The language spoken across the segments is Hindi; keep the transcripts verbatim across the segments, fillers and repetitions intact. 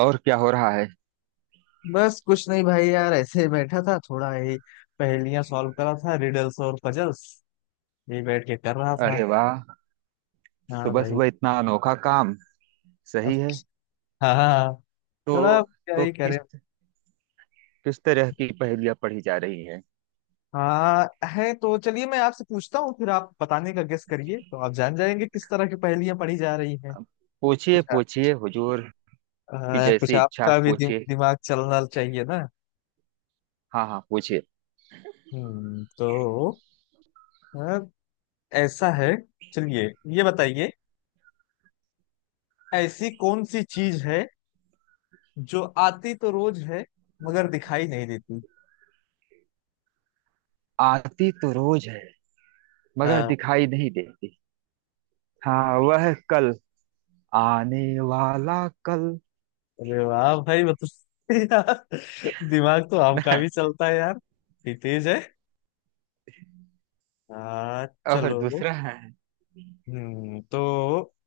और क्या हो रहा है। बस कुछ नहीं भाई यार ऐसे ही बैठा था थोड़ा यही पहेलियां सॉल्व कर रहा था रिडल्स और पजल्स, यही बैठ के कर रहा था। अरे वाह। हाँ सुबह भाई। सुबह इतना अनोखा काम। अब, सही है। हाँ, हाँ, हाँ। तो थोड़ा अब क्या तो ही करें। किस किस तरह की पहेलियां पढ़ी जा रही है? हाँ। है तो चलिए मैं आपसे पूछता हूँ, फिर आप बताने का गेस करिए तो आप जान जाएंगे किस तरह की पहेलियां पढ़ी जा रही हैं। पूछिए कुछ आ, पूछिए हुजूर। की आ, कुछ जैसी इच्छा आपका भी दिम, पूछिए। दिमाग चलना चाहिए ना। हाँ हाँ, पूछिए। हम्म तो आ, ऐसा है, चलिए ये बताइए, ऐसी कौन सी चीज है जो आती तो रोज है मगर दिखाई नहीं देती? आती तो रोज है मगर हाँ। दिखाई नहीं देती। हाँ, वह कल आने वाला कल। अरे वाह भाई, मतलब यार, दिमाग तो आपका भी चलता है यार। ये तेज है। हाँ और चलो। दूसरा है? हम्म तो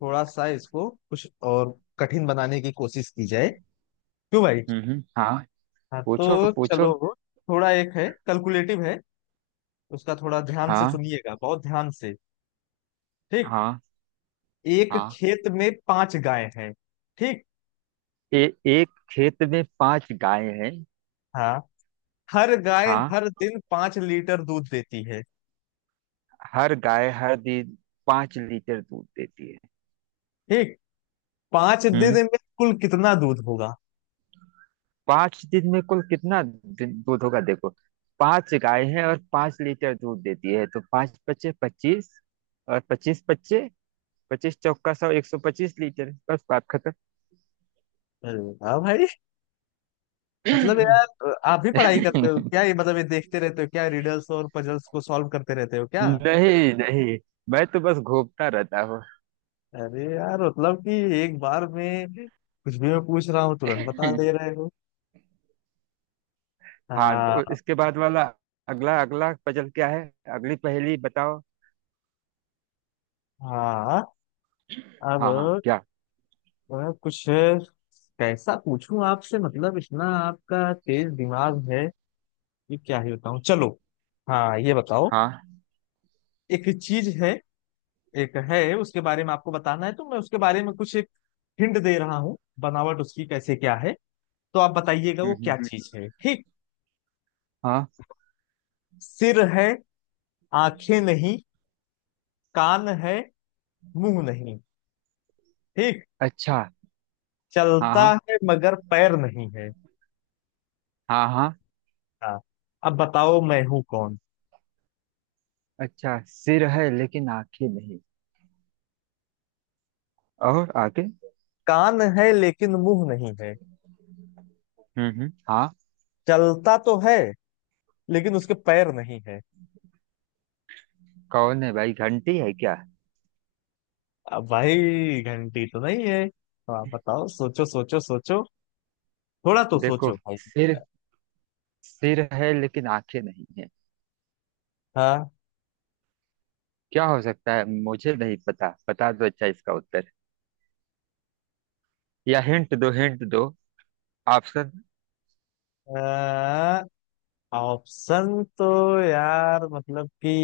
थोड़ा सा इसको कुछ और कठिन बनाने की कोशिश की जाए, क्यों भाई? हम्म हम्म, हाँ। हाँ पूछो तो चलो। पूछो। थोड़ा, एक है कैलकुलेटिव है, उसका थोड़ा ध्यान से हाँ सुनिएगा, बहुत ध्यान से। ठीक? हाँ एक हाँ। खेत में पांच गाय हैं। ठीक। ए, एक खेत में पांच गायें हैं। हाँ हर गाय हाँ। हर दिन पांच लीटर दूध देती है। हर गाय हर दिन पांच लीटर दूध देती है। ठीक। पांच दिन हम्म में कुल कितना दूध होगा? पांच दिन में कुल कितना दिन दूध होगा? देखो, पांच गाय हैं और पांच लीटर दूध देती है तो पांच पच्चे पच्चीस और पच्चीस पच्चे पच्चीस चौका सौ एक सौ पच्चीस लीटर। बस बात खत्म। अरे वाह भाई, मतलब यार आप भी पढ़ाई करते हो क्या? ये मतलब ये देखते रहते हो क्या, रिडल्स और पजल्स को सॉल्व करते रहते हो क्या? नहीं नहीं, मैं तो बस घूमता रहता हूँ। अरे यार मतलब कि एक बार में कुछ भी मैं पूछ रहा हूँ तुरंत बता ले रहे हो। हाँ, तो हाँ। इसके बाद वाला अगला अगला पजल क्या है? अगली पहेली बताओ। हाँ, अब हाँ हाँ, क्या? मैं कुछ कैसा पूछूं आपसे, मतलब इतना आपका तेज दिमाग है कि क्या ही बताऊं। चलो, हाँ, ये बताओ। हाँ। एक चीज है, एक है, उसके बारे में आपको बताना है तो मैं उसके बारे में कुछ एक हिंट दे रहा हूँ, बनावट उसकी कैसे क्या है, तो आप बताइएगा हम्म, वो क्या हम्म, हम्म, चीज है। ठीक? हाँ। सिर है, आंखें नहीं। कान है, मुंह नहीं। ठीक। अच्छा। हाँ चलता हाँ है मगर पैर नहीं है। हाँ। हाँ, अब बताओ मैं हूँ कौन? अच्छा, सिर है लेकिन आंखें नहीं? और आगे? कान है लेकिन मुंह नहीं है। हम्म हम्म, हाँ। चलता तो है लेकिन उसके पैर नहीं है। कौन है भाई, घंटी है क्या? अब भाई, घंटी तो नहीं है, तो आप बताओ, सोचो सोचो सोचो, थोड़ा तो देखो, सोचो भाई। सिर, सिर है लेकिन आंखें नहीं है। हाँ। क्या हो सकता है? मुझे नहीं पता। बता दो अच्छा, इसका उत्तर। या हिंट दो, हिंट दो, ऑप्शन। ऑप्शन, तो यार मतलब कि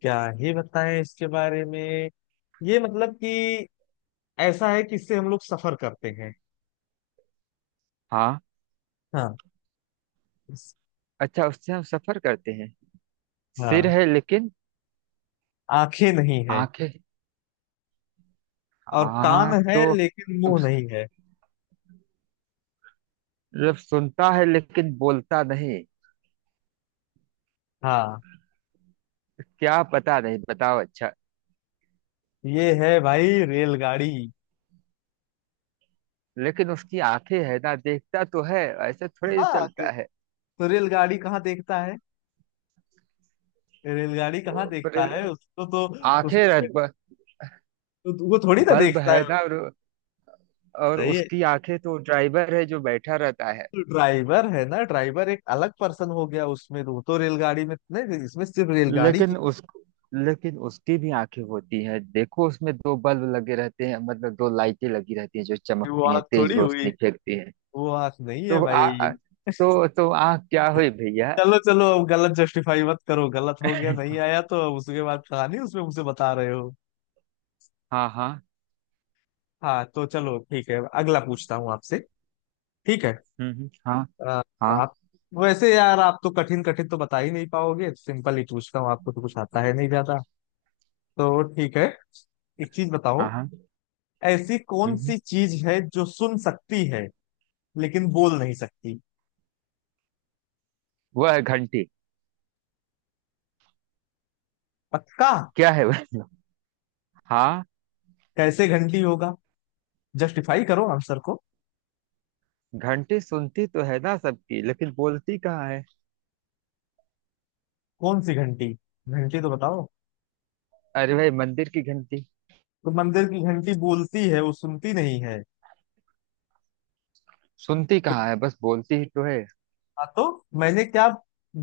क्या ही बताएं इसके बारे में। ये मतलब कि ऐसा है कि इससे हम लोग सफर करते हैं। हाँ। हाँ। इस- अच्छा, उससे हम सफर करते हैं। सिर हाँ, है लेकिन आंखें नहीं है, आंखें। और कान हाँ है तो, लेकिन अब, मुंह नहीं है। मतलब सुनता है लेकिन बोलता नहीं? हाँ, क्या? पता नहीं, बताओ अच्छा। ये है भाई रेलगाड़ी। लेकिन उसकी आंखें है ना, देखता तो है, ऐसे थोड़े ही हाँ। कि- चलता है। तो रेलगाड़ी कहाँ देखता है, रेलगाड़ी कहाँ पर देखता है उसको तो? आंखें रह, उसको ब- तो वो थोड़ी ना बल्ब देखता है है। ना, और, और सही है। उसकी आंखें तो ड्राइवर है जो बैठा रहता है। ड्राइवर है ना, ड्राइवर एक अलग पर्सन हो गया उसमें, वो तो रेलगाड़ी में नहीं, इसमें सिर्फ रेलगाड़ी की। लेकिन उस लेकिन उसकी भी आंखें होती है, देखो उसमें दो बल्ब लगे रहते हैं, मतलब दो लाइटें लगी रहती हैं, जो वो चमकती हैं, आंख तेज थोड़ी हुई, रोशनी फेंकती हैं। वो आंख नहीं है तो आ आ- भाई। तो तो आंख क्या हुई भैया? चलो चलो, अब गलत जस्टिफाई मत करो, गलत हो गया, नहीं आया तो अब उसके बाद कहानी उसमें मुझे बता रहे हो। हाँ हाँ। हाँ तो चलो, ठीक है, अगला पूछता हूँ आपसे। ठीक है। हम्म हम्म, हाँ। अ, हाँ आप, वैसे यार आप तो कठिन कठिन तो बता ही नहीं पाओगे, सिंपल ही पूछता हूँ आपको, तो कुछ आता है नहीं ज्यादा, तो ठीक है। एक चीज बताओ। हाँ हाँ। ऐसी हम्म कौन हम्म। सी चीज है जो सुन सकती है लेकिन बोल नहीं सकती? वह है घंटी। पक्का? क्या है वह? हाँ। कैसे घंटी होगा, जस्टिफाई करो आंसर को। घंटी सुनती तो है ना सबकी, लेकिन बोलती कहाँ है? कौन सी घंटी, घंटी तो बताओ। अरे भाई, मंदिर की घंटी। तो मंदिर की घंटी बोलती है, वो सुनती नहीं है। सुनती कहाँ है, बस बोलती ही तो है। हाँ, तो मैंने क्या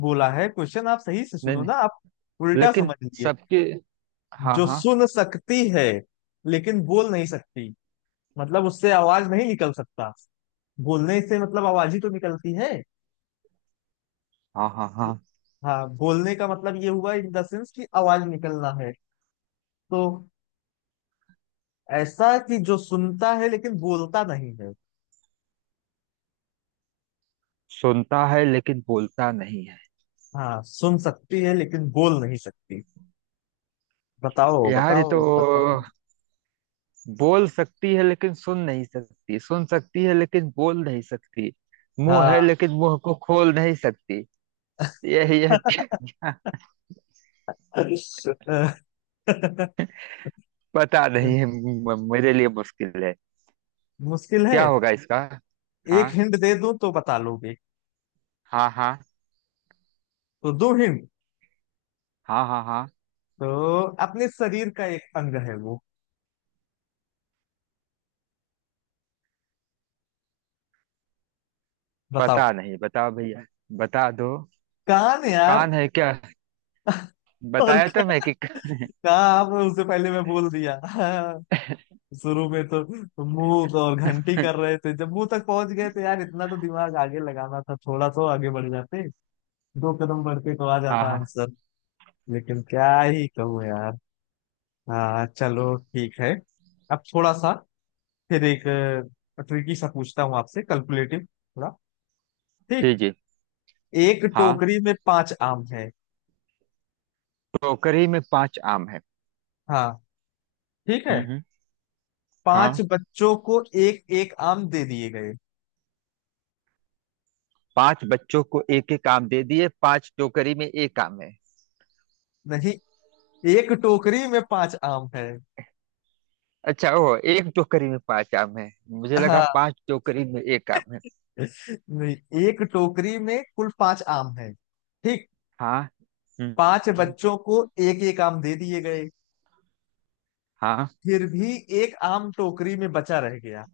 बोला है, क्वेश्चन आप सही से नहीं सुनो ना, नहीं, आप उल्टा लेकिन समझ लिए। सबके। हाँ जो हाँ सुन सकती है लेकिन बोल नहीं सकती, मतलब उससे आवाज नहीं निकल सकता, बोलने से मतलब आवाज ही तो निकलती है। हाँ। हाँ हाँ। हाँ, बोलने का मतलब ये हुआ इन द सेंस कि आवाज निकलना है। तो ऐसा कि जो सुनता है लेकिन बोलता नहीं है। सुनता है लेकिन बोलता नहीं है? हाँ, सुन सकती है लेकिन बोल नहीं सकती। बताओ यार ये बताओ तो बताओ। बोल सकती है लेकिन सुन नहीं सकती, सुन सकती है लेकिन बोल नहीं सकती, मुंह है हाँ। लेकिन मुंह को खोल नहीं सकती। यह यह क्या, क्या? पता नहीं है, म- मेरे लिए मुश्किल है। मुश्किल है। क्या होगा इसका? हाँ एक हिंट दे दूं तो बता लोगे? हाँ हाँ। तो दो हिंट। हाँ हाँ हाँ। तो अपने शरीर का एक अंग है वो, बताओ। पता नहीं, बताओ भैया, बता दो। कान यार। कान है क्या? और बताया क्या, तो मैं कि। काम उससे पहले मैं बोल दिया। हाँ, शुरू में तो मुंह तो और घंटी कर रहे थे, जब मुंह तक पहुंच गए तो यार इतना तो दिमाग आगे लगाना था, थोड़ा तो आगे बढ़ जाते। दो कदम बढ़ के तो आ हाँ जाता हाँ। आंसर। लेकिन क्या ही कहूँ यार। हाँ चलो ठीक है। अब थोड़ा सा फिर एक ट्रिकी सा पूछता हूँ आपसे, कैलकुलेटिव थोड़ा। ठीक। जी जी। एक हाँ, टोकरी में पांच आम है। टोकरी में पांच आम है। हाँ, ठीक है। हम्म हम्म। पांच हाँ, बच्चों को एक एक आम दे दिए गए। पांच बच्चों को एक एक आम दे दिए, पांच टोकरी में एक आम है। नहीं, एक टोकरी में पांच आम है। अच्छा ओ, एक टोकरी में पांच आम है। मुझे लगा हाँ, पांच टोकरी में एक आम है। नहीं, एक टोकरी में कुल पांच आम है। ठीक? हाँ। हम्म पांच हम्म, बच्चों को एक एक आम दे दिए गए, हाँ। फिर भी एक आम टोकरी में बचा रह गया।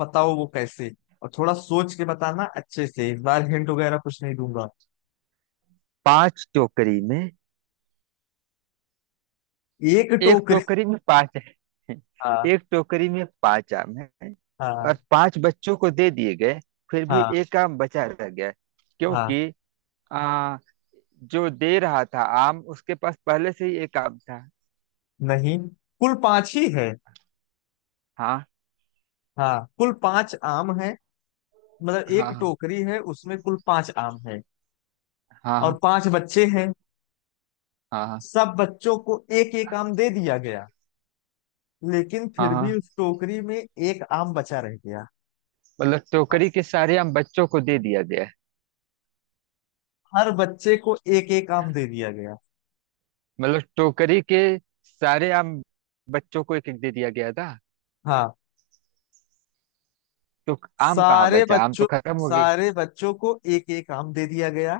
बताओ वो कैसे, और थोड़ा सोच के बताना अच्छे से, इस बार हिंट वगैरह कुछ नहीं दूंगा। पांच टोकरी में, एक एक टोकरी। टोकरी में पांच है। हाँ, एक टोकरी में पांच आम है और हाँ, पांच बच्चों को दे दिए गए, फिर भी हाँ, एक आम बचा रह गया हाँ। क्योंकि जो दे रहा था आम, उसके पास पहले से ही एक आम था। नहीं, कुल पांच ही है। हाँ हाँ, कुल पांच आम है। मतलब एक हाँ टोकरी है, उसमें कुल पांच आम है, और हाँ। पांच बच्चे हैं। हाँ हाँ सब बच्चों को एक एक आम दे दिया गया, लेकिन फिर भी हाँ। उस टोकरी में एक आम बचा रह गया। मतलब टोकरी बस, के सारे आम बच्चों को दे दिया गया है। हर बच्चे को एक एक आम दे दिया गया। मतलब टोकरी के सारे आम बच्चों को एक एक दे दिया गया था, हाँ, तो आम कहाँ सारे बचा? आम तो बच्चों खत्म हो गया। सारे बच्चों को एक एक आम दे दिया गया,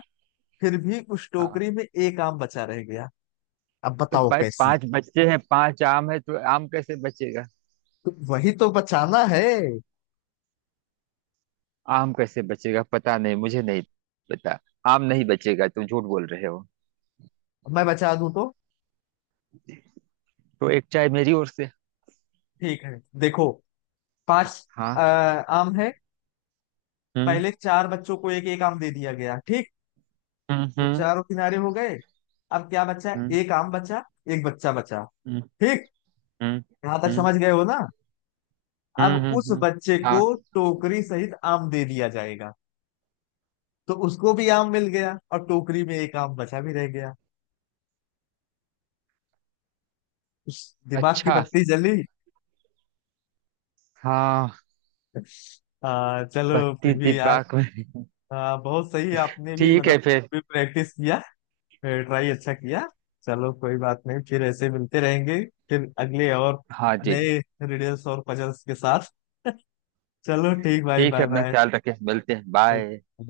फिर भी उस हाँ, टोकरी में एक आम बचा रह गया। अब तो बताओ भाई कैसे। पांच बच्चे हैं, पांच आम है, तो आम कैसे बचेगा? तो वही तो बचाना है। आम कैसे बचेगा? पता नहीं, मुझे नहीं पता। आम नहीं बचेगा, तुम झूठ बोल रहे हो। मैं बचा दूं तो? तो एक चाय मेरी ओर से। ठीक है, देखो, पांच हाँ अ, हाँ। आम है। हम्म पहले चार बच्चों को एक एक आम दे दिया गया। ठीक? हम्म वो हम्म चारों किनारे हो गए, अब क्या बचा? एक आम बचा, एक बच्चा बचा। हम्म, ठीक? हम्म यहाँ तक हम्म समझ गए हो ना? हम्म अब उस हम्म, हम्म। बच्चे को हाँ, टोकरी सहित आम दे दिया जाएगा, तो उसको भी आम मिल गया और टोकरी में एक आम बचा भी रह गया। उस दिमाग की अच्छा। बत्ती जली? हाँ। आ, हम्म। चलो, बत्ती फिर भी यार, दिमाग में। आ, बहुत सही, आपने भी ठीक मतलब है फिर। भी प्रैक्टिस किया, ट्राई अच्छा किया। चलो कोई बात नहीं, फिर ऐसे मिलते रहेंगे, फिर अगले और हाँ जी जी। नए रिडल्स और पजल्स के साथ। चलो ठीक भाई, ठीक है, बाय। अपना ख्याल रखें, मिलते हैं, बाय। बाय।